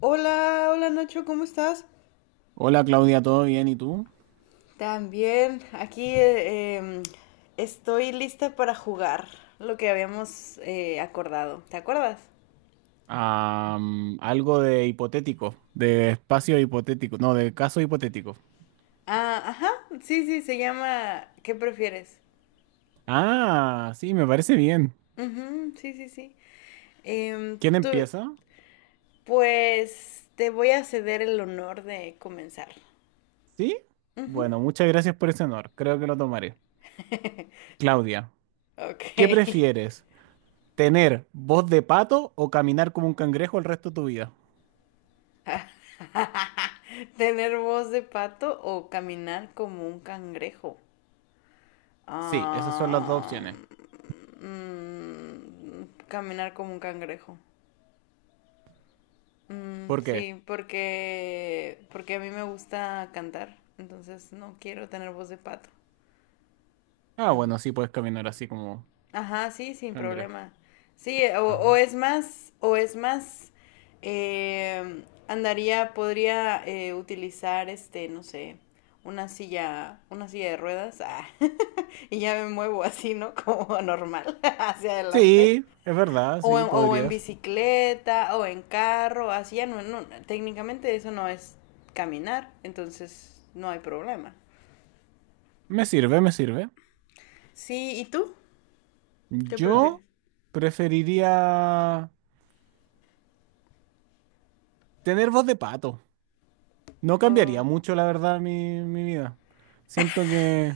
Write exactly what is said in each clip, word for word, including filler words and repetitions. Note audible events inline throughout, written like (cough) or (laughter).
Hola, hola Nacho, ¿cómo estás? Hola Claudia, ¿todo bien? ¿Y tú? También, aquí eh, em, estoy lista para jugar lo que habíamos eh, acordado. ¿Te acuerdas? Am, algo de hipotético, de espacio hipotético, no, de caso hipotético. Ah, ajá, sí, sí, se llama ¿Qué prefieres? Ah, sí, me parece bien. Ujú, sí, sí, sí. Em, ¿Quién tú, empieza? pues te voy a ceder el honor de comenzar. ¿Sí? Ujú. Bueno, muchas gracias por ese honor, creo que lo tomaré. Claudia, ¿qué Ok. prefieres? ¿Tener voz de pato o caminar como un cangrejo el resto de tu vida? (laughs) ¿Tener voz de pato o caminar como un cangrejo? Sí, esas son las dos Ah, opciones. mm, caminar como un cangrejo. Mm, ¿Por qué? sí, porque, porque a mí me gusta cantar, entonces no quiero tener voz de pato. Ah, bueno, sí, puedes caminar así como Ajá, sí, sin cangrejo. problema. Sí, o, Ajá. o es más, o es más, eh, andaría, podría eh, utilizar, este, no sé, una silla, una silla de ruedas, ah, (laughs) y ya me muevo así, ¿no? Como normal, (laughs) hacia adelante. Sí, es verdad, O sí, en, o en podrías. bicicleta, o en carro, así ya no, no, técnicamente eso no es caminar, entonces no hay problema. Me sirve, me sirve. Sí, ¿y tú? ¿Qué prefieres? Yo preferiría tener voz de pato. No cambiaría Oh. mucho, la verdad, mi, mi vida. Siento que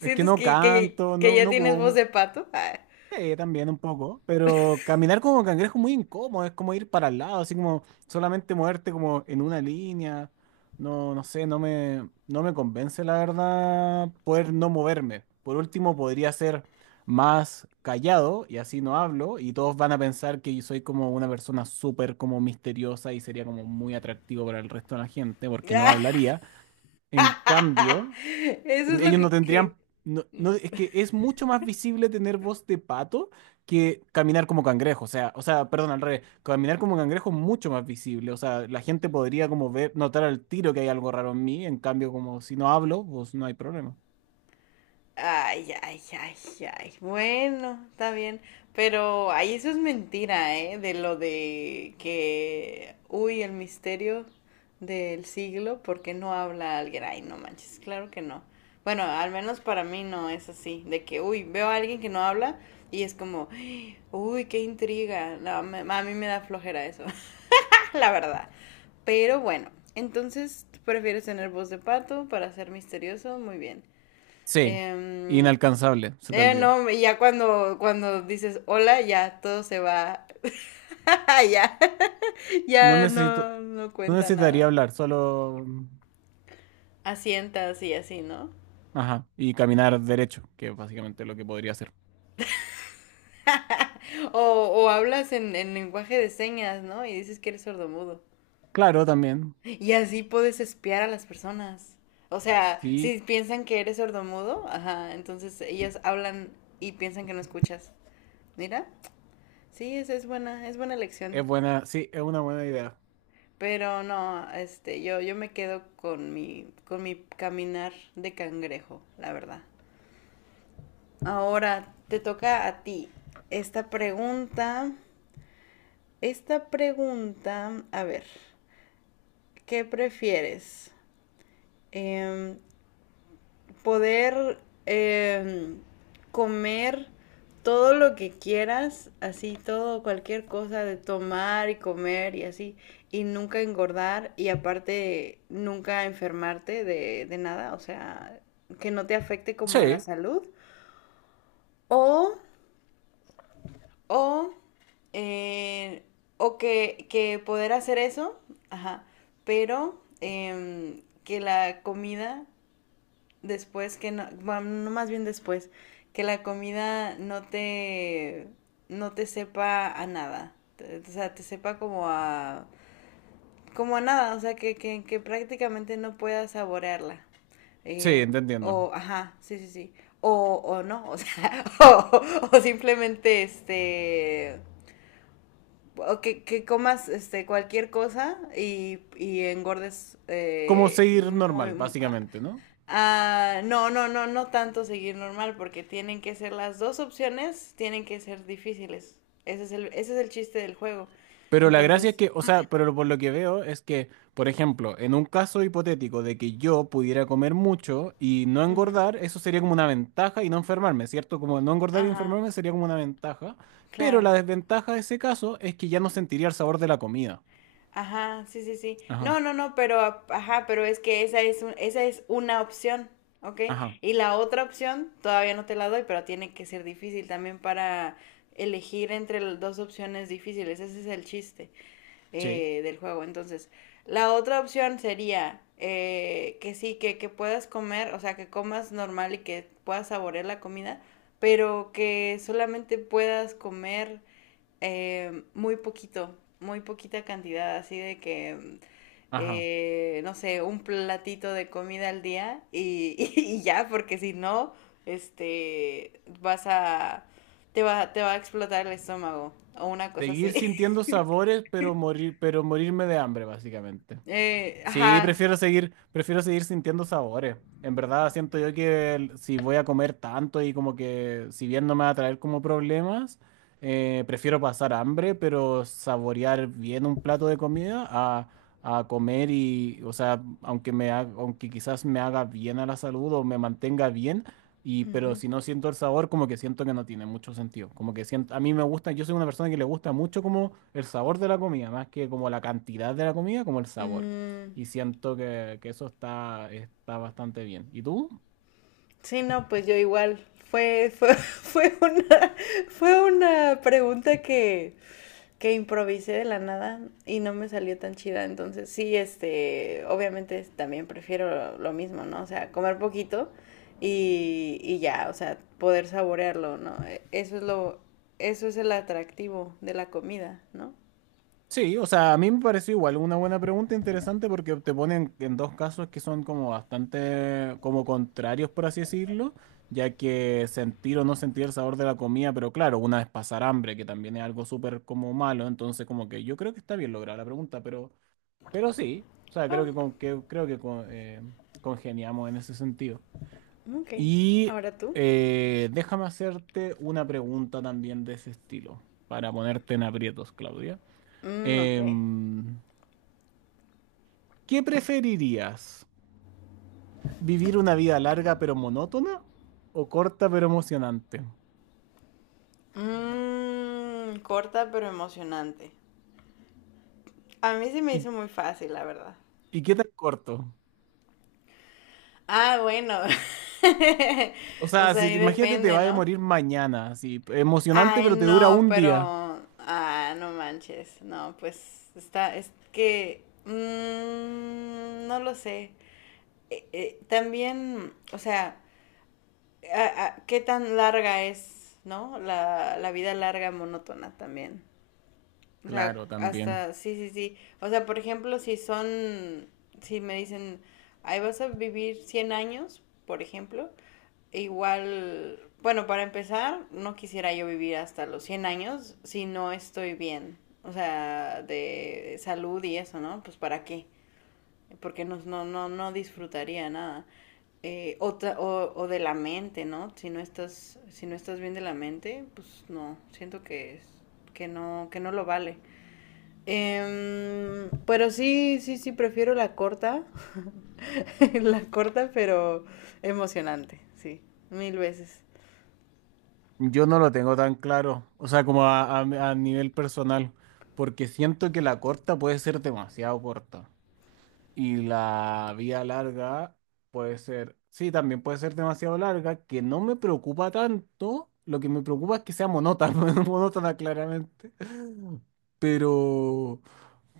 es que no que, que, canto, que no, ya no tienes voz ocupo. de pato? Ah. (laughs) Sí, también un poco, pero caminar como cangrejo es muy incómodo, es como ir para el lado, así como solamente moverte como en una línea. No, no sé, no me, no me convence la verdad poder no moverme. Por último, podría ser más callado y así no hablo y todos van a pensar que yo soy como una persona súper como misteriosa y sería como muy atractivo para el resto de la gente porque no Ah, hablaría. En cambio... eso es lo Ellos no que, tendrían. que, No, no, es que es mucho más visible tener voz de pato que caminar como cangrejo. O sea, o sea, perdón, al revés. Caminar como cangrejo es mucho más visible. O sea, la gente podría como ver, notar al tiro que hay algo raro en mí. En cambio, como si no hablo, pues no hay problema. ay, ay, ay, ay. Bueno, está bien. Pero, ay, eso es mentira, ¿eh? De lo de que, uy, el misterio del siglo, ¿porque no habla alguien? Ay, no manches, claro que no. Bueno, al menos para mí no es así. De que, uy, veo a alguien que no habla y es como, uy, qué intriga. No, me- a mí me da flojera eso, (laughs) la verdad. Pero bueno, entonces, ¿tú prefieres tener voz de pato para ser misterioso? Muy bien. Sí, Em, inalcanzable, se te eh, olvidó. no, y ya cuando, cuando dices hola, ya todo se va. (laughs) Ya, No ya necesito, no, no no cuenta necesitaría nada. hablar, solo. Asientas y así, ¿no? Ajá, y caminar derecho, que es básicamente lo que podría hacer. (laughs) O, o hablas en, en lenguaje de señas, ¿no? Y dices que eres sordomudo. Claro, también. Y así puedes espiar a las personas. O sea, Sí, si piensan que eres sordomudo, ajá, entonces ellas hablan y piensan que no escuchas. Mira, sí, esa es buena, es buena es lección. buena, sí, es una buena idea. Pero no, este, yo, yo me quedo con mi, con mi caminar de cangrejo, la verdad. Ahora te toca a ti esta pregunta. Esta pregunta, a ver, ¿qué prefieres? Em, poder eh, comer todo lo que quieras, así todo, cualquier cosa de tomar y comer y así, y nunca engordar y aparte nunca enfermarte de, de nada, o sea, que no te afecte como a la Sí, salud, o, o, eh, o que, que poder hacer eso, ajá, pero em, que la comida después que no, bueno, no más bien después, que la comida no te, no te sepa a nada. O sea, te sepa como a, como a nada, o sea, que, que, que prácticamente no puedas saborearla. sí, Eh, te o, entiendo. ajá, sí, sí, sí. O, o no, o sea, (laughs) o, o simplemente este o que, que comas este cualquier cosa y, y engordes Como eh, seguir normal, muy. básicamente, ¿no? Ah, no, no, no, no tanto seguir normal, porque tienen que ser las dos opciones, tienen que ser difíciles. Ese es el, ese es el chiste del juego. Pero la gracia es Entonces, que, o sea, pero por lo que veo es que, por ejemplo, en un caso hipotético de que yo pudiera comer mucho y no ujú, engordar, eso sería como una ventaja y no enfermarme, ¿cierto? Como no engordar y ajá, enfermarme sería como una ventaja, pero claro. la desventaja de ese caso es que ya no sentiría el sabor de la comida. Ajá, sí, sí, sí. Ajá, No, no, no, pero, a- ajá, pero es que esa es, un- esa es una opción, ¿ok? ajá, Y la otra opción todavía no te la doy, pero tiene que ser difícil también para elegir entre las dos opciones difíciles. Ese es el chiste sí, eh, del juego. Entonces, la otra opción sería eh, que sí, que, que puedas comer, o sea, que comas normal y que puedas saborear la comida, pero que solamente puedas comer eh, muy poquito, muy poquita cantidad, así de que, ajá. eh, no sé, un platito de comida al día y, (laughs) y y ya, porque si no, este, vas a, te va, te va a explotar el estómago o una cosa Seguir así. (laughs) sintiendo sabores, pero morir, pero morirme de hambre, básicamente. Eh, Sí, ajá. prefiero seguir, prefiero seguir sintiendo sabores. En verdad, siento yo que el- si voy a comer tanto y como que si bien no me va a traer como problemas, eh, prefiero pasar hambre, pero saborear bien un plato de comida a, a comer y, o sea, aunque me ha- aunque quizás me haga bien a la salud o me mantenga bien, y pero Ujú. si no siento el sabor, como que siento que no tiene mucho sentido. Como que siento, a mí me gusta, yo soy una persona que le gusta mucho como el sabor de la comida, más que como la cantidad de la comida, como el sabor. Mm, Y siento que, que eso está, está bastante bien. ¿Y tú? sí, no, pues yo igual. Fue, fue, (laughs) fue una, fue una pregunta que, que improvisé de la nada y no me salió tan chida. Entonces, sí, este, obviamente es- también prefiero lo mismo, ¿no? O sea, comer poquito y, y ya, o sea, poder saborearlo, ¿no? E- Eso es lo, eso es el atractivo de la comida, ¿no? Sí, o sea, a mí me pareció igual una buena pregunta interesante porque te ponen en dos casos que son como bastante como contrarios, por así decirlo, ya que sentir o no sentir el sabor de la comida, pero claro, una es pasar hambre, que también es algo súper como malo, entonces como que yo creo que está bien lograda la pregunta, pero, pero sí, o sea, creo Oh, que, con- que- creo que con- eh, congeniamos en ese sentido. ok. Y Ahora tú. eh, déjame hacerte una pregunta también de ese estilo, para ponerte en aprietos, Claudia. Mm, ok. Em, ¿Qué preferirías? ¿Vivir una vida larga pero monótona o corta pero emocionante? Mmm, corta pero emocionante. A mí se me ¿Y, hizo muy fácil, la verdad. y qué tan corto? Ah, bueno. (laughs) O O sea, sea, si, ahí imagínate te depende, va a ¿no? morir mañana, así, emocionante Ay, pero te dura no, un pero... día. Ah, no manches. No, pues está... Es que... mm, no lo sé. Eh, eh, también, o sea, a- a- ¿qué tan larga es, ¿no? La, la vida larga monótona también. O sea, Claro, también. hasta, sí, sí, sí. O sea, por ejemplo, si son, si me dicen, ahí vas a vivir cien años, por ejemplo, igual, bueno, para empezar, no quisiera yo vivir hasta los cien años si no estoy bien. O sea, de salud y eso, ¿no? Pues para qué. Porque no, no, no, no disfrutaría nada. Eh, o, ta- o, o de la mente, ¿no? Si no estás, si no estás bien de la mente, pues no, siento que, es- que no, que no lo vale. Em, pero sí, sí, sí, prefiero la corta. (laughs) La corta, pero emocionante, sí, mil veces. Yo no lo tengo tan claro, o sea, como a, a a nivel personal, porque siento que la corta puede ser demasiado corta. Y la vía larga puede ser, sí, también puede ser demasiado larga, que no me preocupa tanto. Lo que me preocupa es que sea monótona, (laughs) monótona claramente. Pero,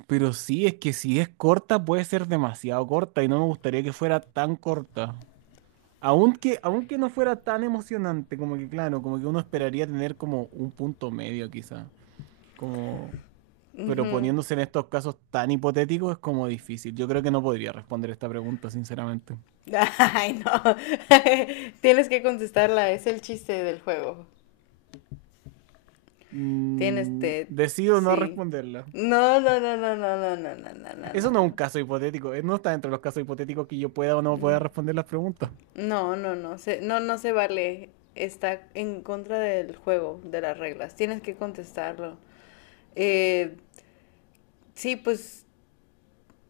pero sí, es que si es corta, puede ser demasiado corta y no me gustaría que fuera tan corta. Aunque, aunque no fuera tan emocionante, como que claro, como que uno esperaría tener como un punto medio quizá. Como pero poniéndose en estos casos tan hipotéticos es como difícil. Yo creo que no podría responder esta pregunta, sinceramente. Ay, no. (laughs) Tienes que contestarla, es el chiste del juego. Tienes Mm, te, decido no sí. responderla. No, no, no, no, no, no, no, no, no, no, Eso no es un no. caso hipotético. eh, No está dentro de los casos hipotéticos que yo pueda o no pueda responder las preguntas. No, no, no, se, no, no se vale. Está en contra del juego, de las reglas. Tienes que contestarlo. Eh, sí, pues.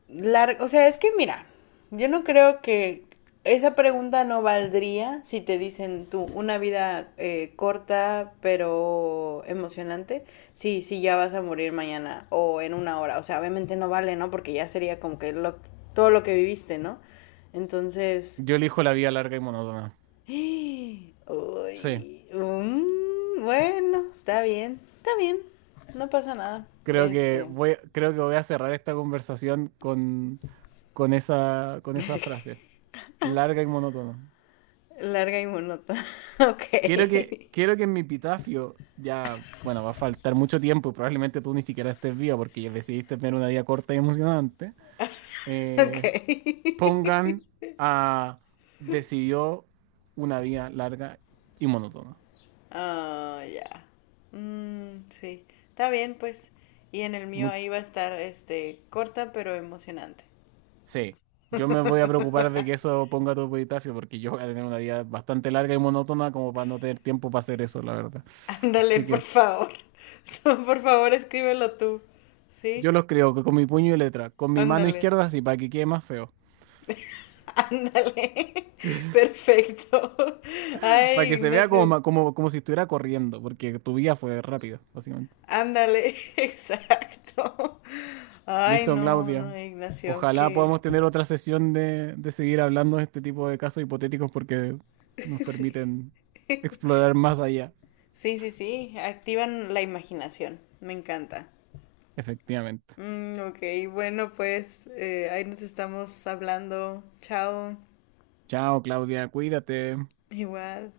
La- o sea, es que mira, yo no creo que esa pregunta no valdría si te dicen tú una vida eh, corta pero emocionante. Sí, sí, ya vas a morir mañana o en una hora. O sea, obviamente no vale, ¿no? Porque ya sería como que lo- todo lo que viviste, ¿no? Entonces, Yo elijo la vida larga y monótona. (gasps) Sí, uy, mm, bueno, está bien, está bien, no pasa nada. creo que Este, voy, creo que voy a cerrar esta conversación con, con esa, con esa frase. Larga y monótona. larga y monótona. (laughs) Ok. Quiero que, quiero que en mi epitafio, ya, bueno, va a faltar mucho tiempo y probablemente tú ni siquiera estés vivo porque ya decidiste tener una vida corta y emocionante, Ok. eh, pongan a decidió una vida larga y monótona. Ah, (laughs) oh, ya. Mm, sí. Está bien, pues. Y en el mío Mu- ahí va a estar, este, corta pero emocionante. sí, yo me voy a preocupar de que eso ponga tu epitafio porque yo voy a tener una vida bastante larga y monótona como para no tener tiempo para hacer eso, la verdad. (laughs) Ándale, Así por que favor. (laughs) Por favor, escríbelo tú. yo ¿Sí? los creo que con mi puño y letra, con mi mano Ándale. izquierda sí, para que quede más feo. Ándale. (laughs) Perfecto. Para Ay, que se vea Ignacio. como, como, como si estuviera corriendo, porque tu vida fue rápida, básicamente. Ándale. (laughs) Exacto. Ay, Listo, no, Claudia. no, Ignacio, Ojalá podamos que... tener otra sesión de, de seguir hablando de este tipo de casos hipotéticos porque nos (laughs) Sí. permiten explorar más allá. Sí, sí, sí, activan la imaginación, me encanta. Efectivamente. Mm, ok, bueno, pues eh, ahí nos estamos hablando. Chao, Chao, Claudia. Cuídate. igual.